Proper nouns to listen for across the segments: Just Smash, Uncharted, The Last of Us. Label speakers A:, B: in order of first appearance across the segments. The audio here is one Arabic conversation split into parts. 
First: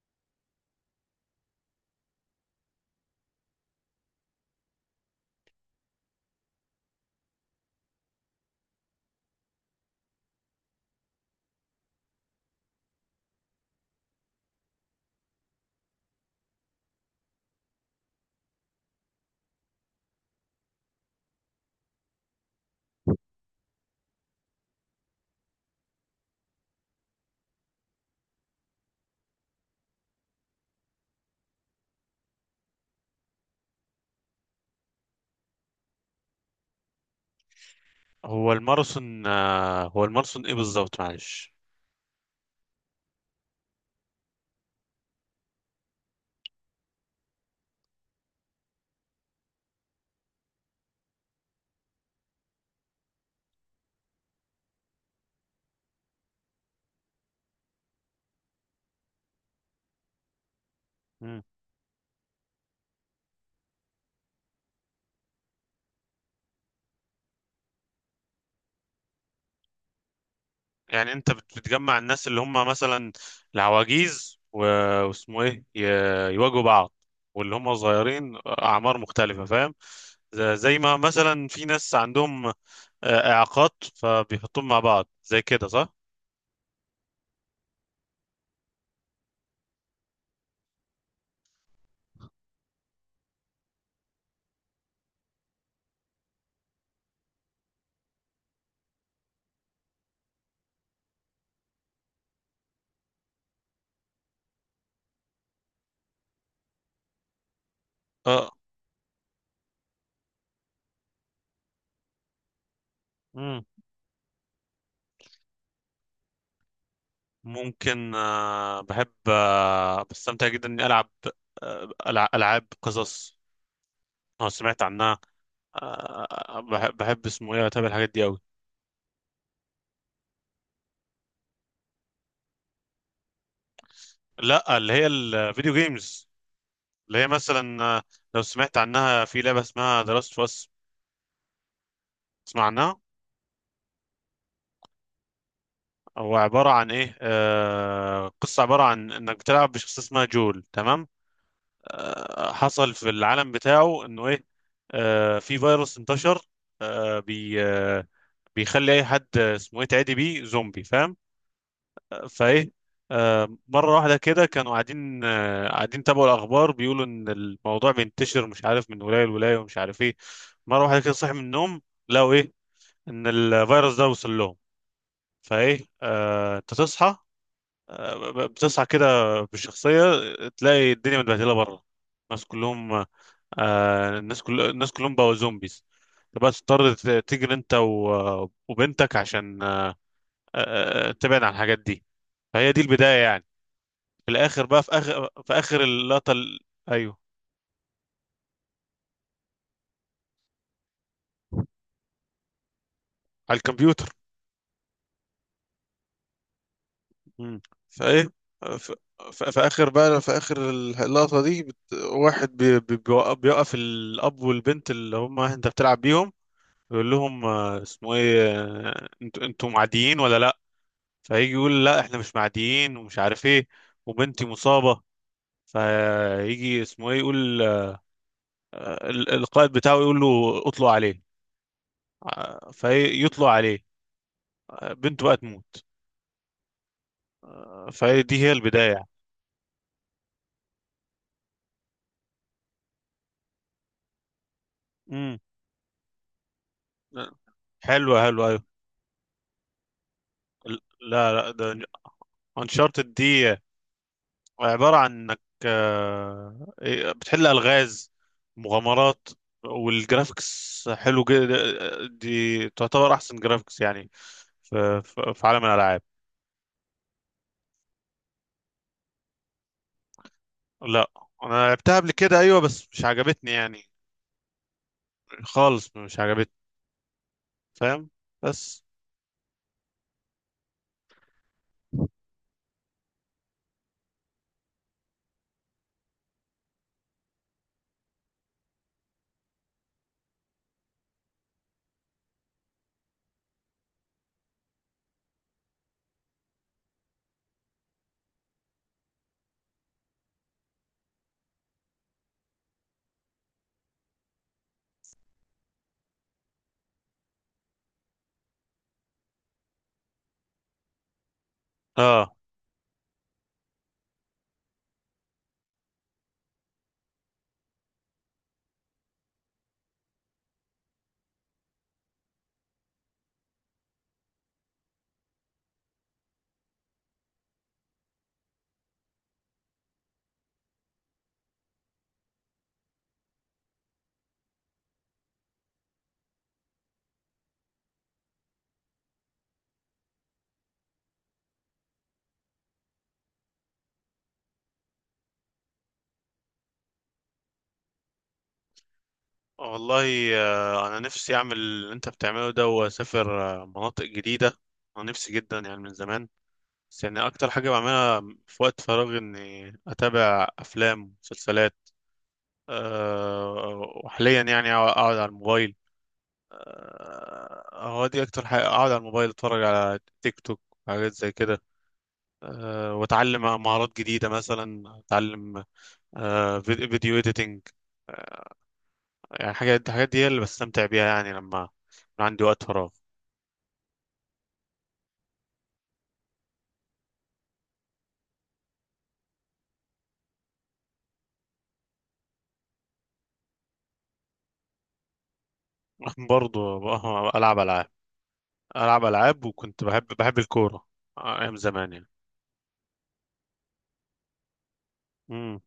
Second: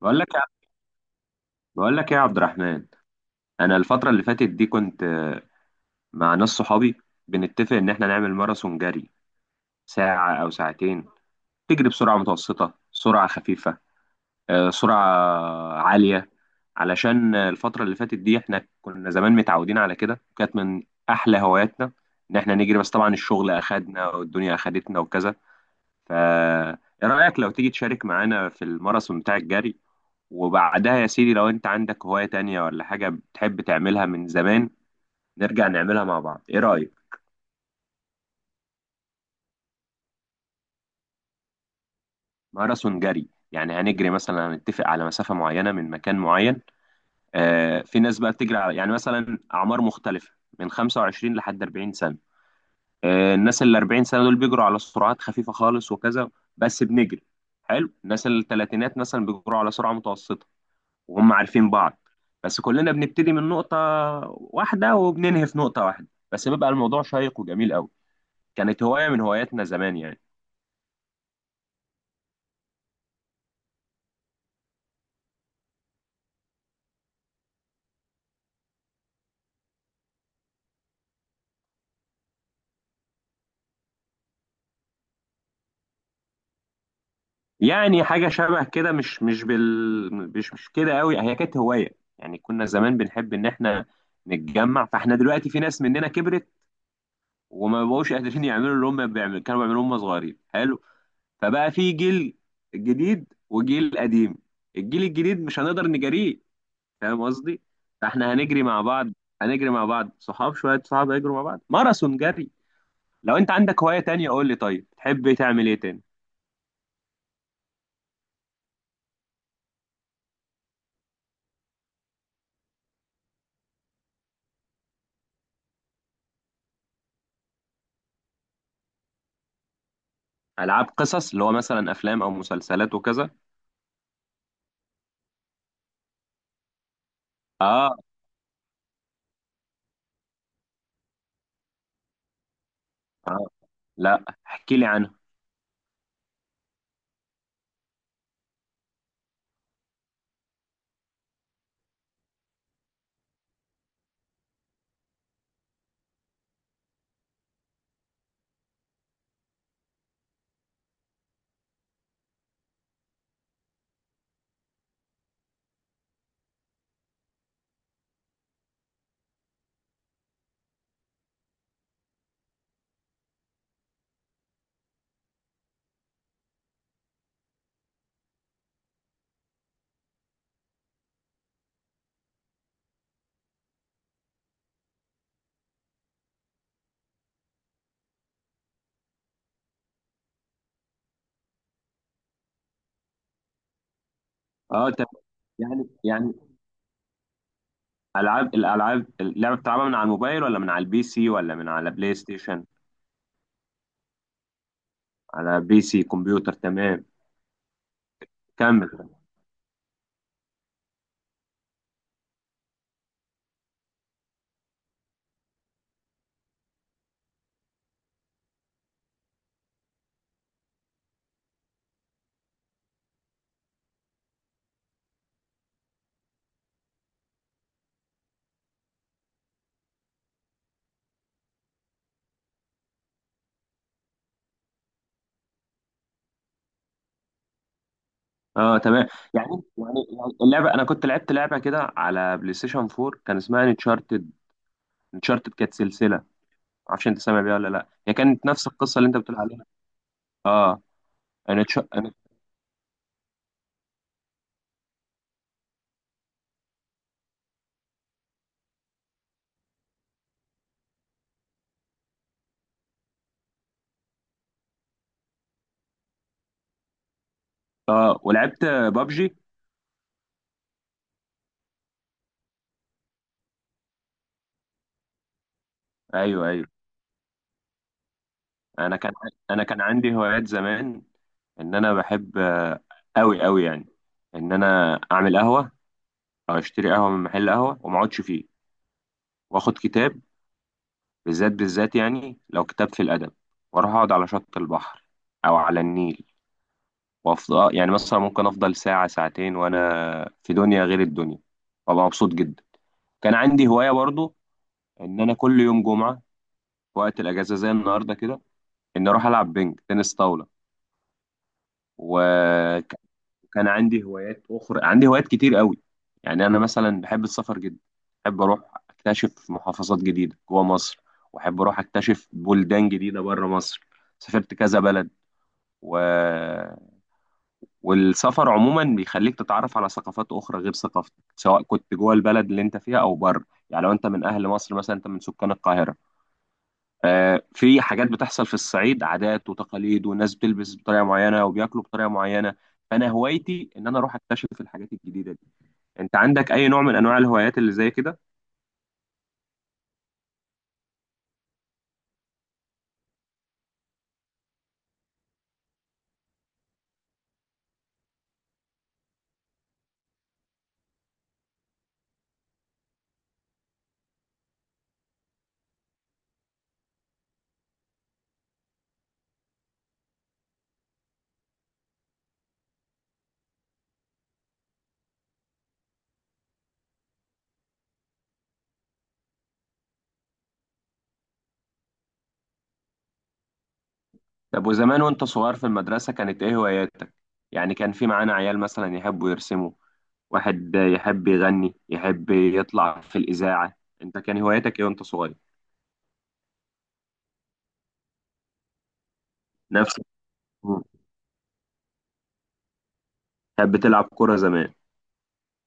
A: بقول لك يا بقول لك ايه يا عبد الرحمن. انا الفتره اللي فاتت دي كنت، مع ناس صحابي، بنتفق ان احنا نعمل ماراثون جري، ساعه او ساعتين، تجري بسرعه متوسطه، سرعه خفيفه، سرعه عاليه، علشان الفتره اللي فاتت دي احنا كنا زمان متعودين على كده، وكانت من احلى هواياتنا ان احنا نجري. بس طبعا الشغل اخدنا والدنيا اخدتنا وكذا. فا ايه رأيك لو تيجي تشارك معانا في الماراثون بتاع الجري؟ وبعدها يا سيدي، لو انت عندك هواية تانية ولا حاجة بتحب تعملها من زمان، نرجع نعملها مع بعض. ايه رأيك؟
B: هو الماراثون ايه بالظبط؟ معلش.
A: ماراثون جري، يعني هنجري، مثلا هنتفق على مسافة معينة من مكان معين. في ناس بقى بتجري على، يعني مثلا أعمار مختلفة، من 25 لحد 40 سنة. الناس ال 40 سنة دول بيجروا على سرعات خفيفة خالص وكذا، بس بنجري. حلو. الناس الثلاثينات مثلا بيجروا على سرعة متوسطة، وهم
B: مم.
A: عارفين بعض. بس كلنا بنبتدي من نقطة واحدة، وبننهي في نقطة واحدة، بس بيبقى الموضوع شيق وجميل قوي. كانت هواية من هواياتنا زمان يعني
B: يعني انت بتجمع الناس اللي هم مثلا العواجيز واسمه ايه يواجهوا بعض، واللي هم صغيرين اعمار مختلفة، فاهم؟ زي ما مثلا في ناس عندهم اعاقات، فبيحطوهم مع بعض زي كده، صح؟
A: يعني حاجة شبه كده. مش مش بال مش مش كده قوي. هي كانت هواية، يعني كنا زمان بنحب ان احنا نتجمع، فاحنا دلوقتي في ناس مننا كبرت، وما بقوش قادرين يعملوا اللي هم كانوا بيعملوه هم صغيرين. حلو. فبقى في جيل جديد وجيل قديم، الجيل الجديد مش هنقدر نجاريه، فاهم قصدي؟ فاحنا
B: اه.
A: هنجري مع بعض، صحاب، شويه صحاب هيجروا مع بعض ماراثون جري. لو انت
B: مم.
A: عندك هوايه تانية قول لي، طيب تحب تعمل ايه تاني؟
B: ممكن. بحب، بستمتع جدا اني العب العاب قصص. اه، سمعت عنها. بحب اسمه ايه اتابع الحاجات دي قوي.
A: العاب قصص، اللي هو مثلا افلام او مسلسلات وكذا؟
B: لا، اللي هي الفيديو جيمز، اللي هي مثلا.
A: اه.
B: لو سمعت عنها، في لعبه اسمها ذا لاست اوف اس، تسمع عنها؟
A: اه، لا، احكي لي عنها.
B: هو عباره عن ايه؟ قصه عباره عن انك بتلعب بشخص اسمها جول، تمام. حصل في العالم بتاعه انه ايه، في فيروس انتشر، آه بي آه بيخلي اي حد، اسمه ايه، تعدي بيه زومبي، فاهم؟ فايه، مرة واحدة كده كانوا قاعدين تابعوا الأخبار، بيقولوا إن الموضوع بينتشر، مش عارف من ولاية لولاية ومش عارف إيه. مرة واحدة كده صحي من النوم، لقوا إيه؟ إن الفيروس ده وصل لهم. فإيه، أنت تصحى، بتصحى كده بالشخصية، تلاقي الدنيا متبهدلة بره، الناس كلهم، آه، الناس كل الناس كلهم بقوا زومبيز. تبقى تضطر تجري أنت وبنتك عشان تبعد عن الحاجات دي. فهي دي البداية يعني. في الاخر بقى
A: اه،
B: في
A: طب.
B: اخر في اخر
A: يعني
B: اللقطه
A: يعني
B: ال- ايوه.
A: العاب الالعاب اللعبه بتلعبها من على الموبايل، ولا من على البي سي، ولا من على بلاي ستيشن؟
B: على الكمبيوتر.
A: على بي سي كمبيوتر، تمام.
B: مم. فايه، في,
A: كمل.
B: في اخر اللقطه دي واحد بيوقف الاب والبنت اللي هم انت بتلعب بيهم، يقول لهم، اسمه ايه، انتوا معديين ولا لا؟ فيجي يقول: لا احنا مش معديين ومش عارف ايه، وبنتي مصابه. فيجي اسمه ايه يقول، القائد بتاعه يقول له: اطلق عليه. فيطلق عليه، بنته بقى تموت. فهي دي هي
A: اه،
B: البداية
A: تمام.
B: يعني.
A: يعني يعني اللعبه، انا كنت لعبت لعبه كده على بلاي ستيشن 4، كان اسمها انشارتد.
B: امم.
A: انشارتد كانت سلسله، معرفش انت سامع بيها ولا لا؟ هي
B: حلوة
A: كانت
B: حلوة، أيوة.
A: نفس القصه اللي انت بتقول عليها.
B: ال-
A: اه.
B: لا، لا، ده
A: انا.
B: أنشارتد دي، عبارة عن إنك إيه، بتحل ألغاز، مغامرات، والجرافيكس حلو جدا، دي تعتبر أحسن جرافيكس يعني في, في عالم الألعاب.
A: اه، ولعبت بابجي.
B: لا، أنا لعبتها قبل كده أيوة، بس مش عجبتني يعني، خالص مش
A: ايوه،
B: عجبتني،
A: ايوه.
B: فاهم؟ بس.
A: انا كان انا كان عندي هوايات زمان، ان انا بحب، قوي قوي يعني، ان انا اعمل قهوه، او اشتري قهوه من محل قهوه وما اقعدش فيه، واخد كتاب، بالذات بالذات يعني لو كتاب في الادب، واروح اقعد على شط البحر، او على النيل، وافضل يعني مثلا ممكن افضل ساعة ساعتين وانا في دنيا غير الدنيا، وابقى مبسوط جدا. كان عندي هواية برضو ان انا كل يوم جمعة، في وقت الاجازة زي النهاردة كده، ان اروح العب بينج تنس طاولة.
B: آه.
A: وكان عندي هوايات اخرى، عندي هوايات كتير قوي، يعني انا مثلا بحب السفر جدا، بحب اروح اكتشف محافظات جديدة جوه مصر، واحب اروح اكتشف بلدان جديدة بره مصر. سافرت كذا بلد. و والسفر عموما بيخليك تتعرف على ثقافات اخرى غير ثقافتك، سواء كنت جوه البلد اللي انت فيها او بره. يعني لو انت من اهل مصر مثلا، انت من سكان القاهره، في حاجات بتحصل في الصعيد، عادات وتقاليد، والناس بتلبس بطريقه معينه وبياكلوا بطريقه معينه. فانا هوايتي ان انا اروح اكتشف الحاجات الجديده دي. انت عندك اي نوع من انواع الهوايات اللي زي كده؟
B: والله، انا نفسي اعمل اللي انت بتعمله ده، واسافر مناطق جديده. انا نفسي جدا يعني من زمان. بس يعني اكتر حاجه بعملها في وقت فراغي اني اتابع افلام ومسلسلات. أه. وحاليا يعني اقعد على الموبايل. أه، هو دي اكتر حاجه، اقعد على الموبايل اتفرج على تيك توك، حاجات زي كده. أه، واتعلم مهارات جديده، مثلا اتعلم فيديو اديتنج. يعني الحاجات دي هي اللي بستمتع بيها يعني، لما يكون عندي وقت فراغ.
A: طب، وزمان وانت صغير في المدرسه كانت ايه هواياتك؟ يعني كان في معانا عيال مثلا يحبوا يرسموا، واحد يحب يغني، يحب يطلع في الاذاعه، انت كان هواياتك ايه وانت صغير؟
B: برضه العب العاب. العب العاب، وكنت
A: نفس.
B: بحب
A: مم.
B: الكوره، ايام زمان يعني.
A: كانت بتلعب كرة زمان.
B: امم.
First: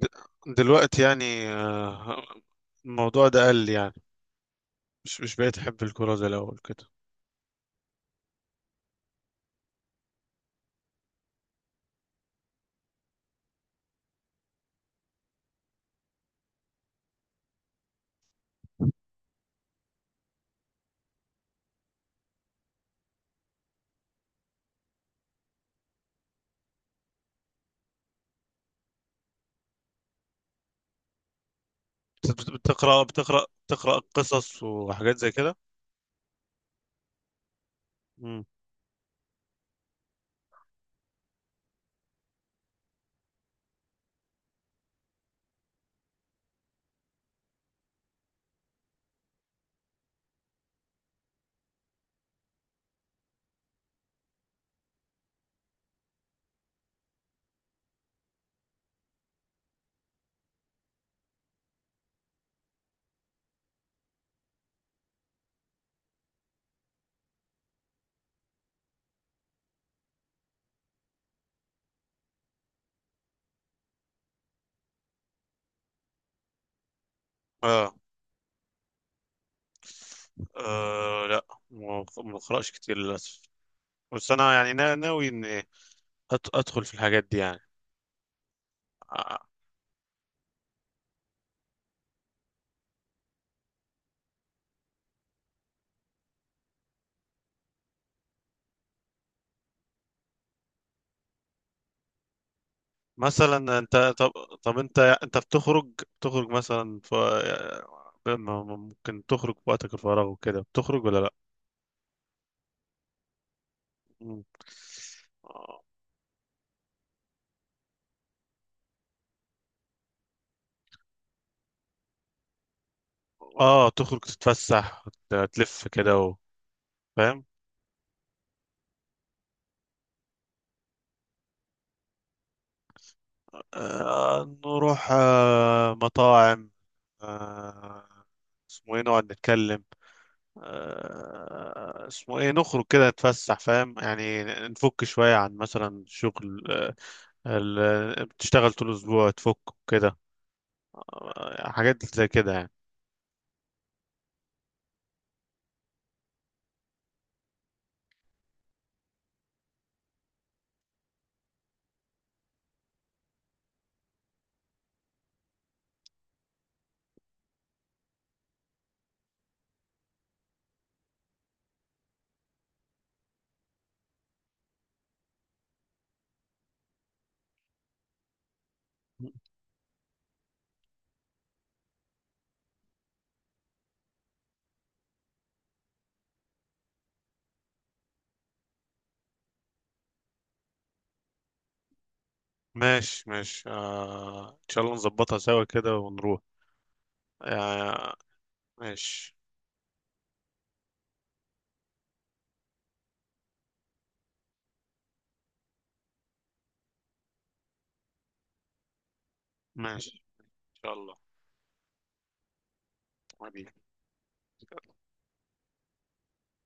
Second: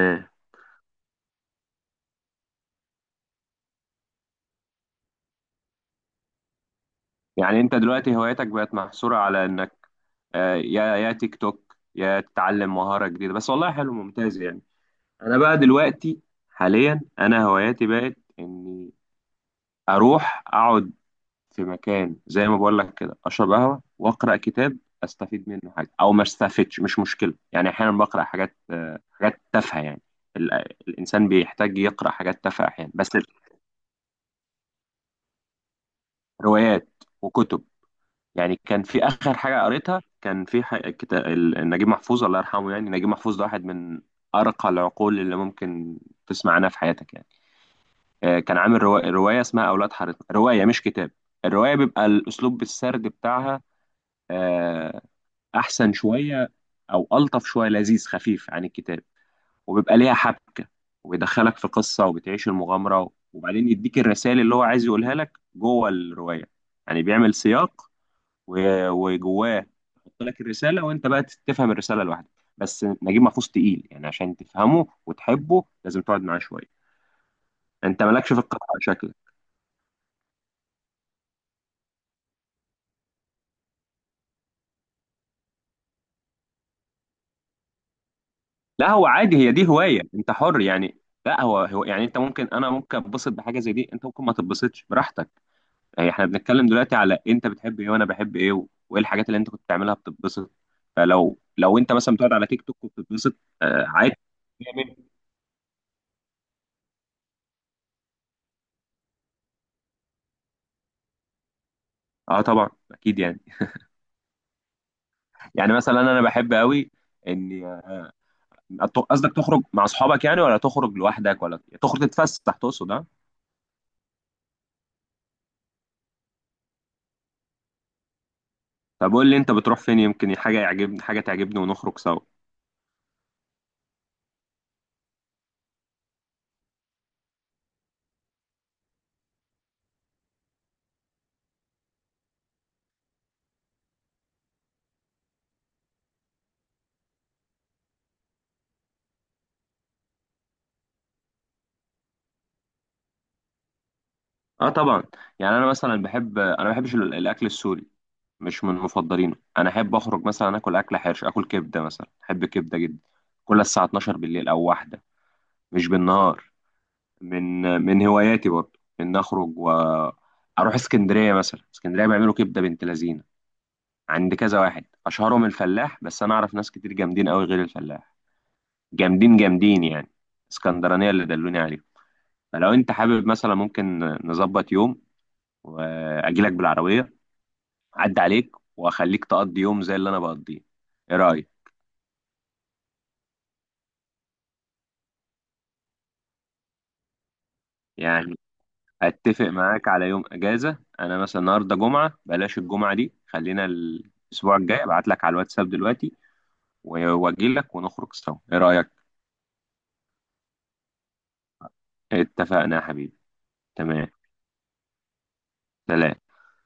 B: د- دلوقتي يعني، الموضوع ده قل يعني، مش بقيت احب الكوره زي الاول كده.
A: يعني انت دلوقتي هوايتك بقت محصورة على انك، يا تيك توك يا تتعلم مهارة جديدة بس؟ والله حلو، ممتاز يعني. انا بقى دلوقتي، حاليا انا هواياتي بقت اني اروح اقعد في مكان زي ما بقول لك كده، اشرب قهوة واقرا كتاب، استفيد منه حاجة او ما استفدش مش مشكلة يعني. احيانا بقرا حاجات، حاجات تافهة يعني. ال- الانسان بيحتاج يقرا حاجات تافهة احيانا بس.
B: بتقرا قصص وحاجات زي كده؟
A: روايات وكتب.
B: امم.
A: يعني كان في اخر حاجه قريتها، كان في كتاب نجيب محفوظ الله يرحمه، يعني نجيب محفوظ ده واحد من ارقى العقول اللي ممكن تسمع عنها في حياتك يعني. كان عامل روايه اسمها اولاد حارتنا، روايه مش كتاب. الروايه بيبقى الاسلوب السرد بتاعها آه، احسن شويه، او الطف شويه، لذيذ خفيف عن الكتاب. وبيبقى ليها حبكه، وبيدخلك في قصه، وبتعيش المغامره، وبعدين يديك الرسائل اللي هو عايز يقولها لك جوه الروايه. يعني بيعمل سياق وجواه يحط لك الرساله، وانت بقى تفهم الرساله لوحدك. بس نجيب محفوظ تقيل يعني، عشان تفهمه وتحبه لازم تقعد معاه شويه.
B: اه.
A: انت مالكش في القراءه شكلك؟
B: لا، ما بقراش كتير للاسف، بس انا يعني ناوي اني ادخل في الحاجات دي.
A: لا، هو عادي،
B: يعني
A: هي دي هوايه، انت حر يعني. لا، هو يعني، انت ممكن، انا ممكن اتبسط بحاجه زي دي، انت ممكن ما تتبسطش براحتك. يعني احنا بنتكلم دلوقتي على انت بتحب ايه وانا بحب ايه وايه الحاجات اللي انت كنت بتعملها بتتبسط. فلو انت مثلا بتقعد على تيك توك وبتتبسط،
B: مثلا
A: آه
B: انت،
A: عادي.
B: طب. طب، انت بتخرج، بتخرج مثلا، ممكن تخرج في وقتك الفراغ وكده، بتخرج ولا لا؟
A: اه، طبعا، اكيد يعني.
B: مم.
A: يعني مثلا انا بحب قوي اني، قصدك تخرج مع اصحابك يعني، ولا تخرج لوحدك، ولا تخرج تتفسح تقصد، ها؟
B: اه، تخرج تتفسح تلف كده فاهم؟
A: طب قول لي انت بتروح فين، يمكن حاجه يعجبني، حاجه تعجبني ونخرج سوا.
B: نروح مطاعم، آه اسمه ايه، نقعد نتكلم، اسمه ايه، نخرج كده نتفسح، فاهم يعني، نفك شوية عن مثلا شغل، بتشتغل طول الأسبوع تفك كده، حاجات زي كده يعني.
A: اه، طبعا. يعني انا مثلا بحب، انا ما بحبش الاكل السوري، مش من مفضلينه، انا احب اخرج مثلا اكل اكل حرش، اكل كبده مثلا، احب كبده جدا، كل الساعه 12 بالليل او واحده، مش بالنهار. من هواياتي برضه ان اخرج واروح اسكندريه، مثلا اسكندريه بيعملوا كبده بنت لذينه، عند كذا واحد، اشهرهم الفلاح، بس انا اعرف ناس كتير جامدين قوي غير الفلاح، جامدين جامدين يعني، اسكندرانية اللي دلوني عليهم. فلو انت حابب مثلا، ممكن نظبط يوم واجيلك بالعربية، اعدي عليك، واخليك تقضي يوم زي اللي انا بقضيه. ايه رأيك؟
B: ماشي، ماشي، ان شاء الله نظبطها سوا كده ونروح. آه.
A: يعني
B: ماشي.
A: اتفق معاك على يوم اجازة، انا مثلا النهاردة جمعة، بلاش الجمعة دي، خلينا الاسبوع الجاي، ابعت لك على الواتساب دلوقتي واجيلك ونخرج سوا. ايه رأيك؟
B: ماشي ان شاء الله.
A: اتفقنا يا حبيبي.
B: حبيبي.
A: تمام. سلام.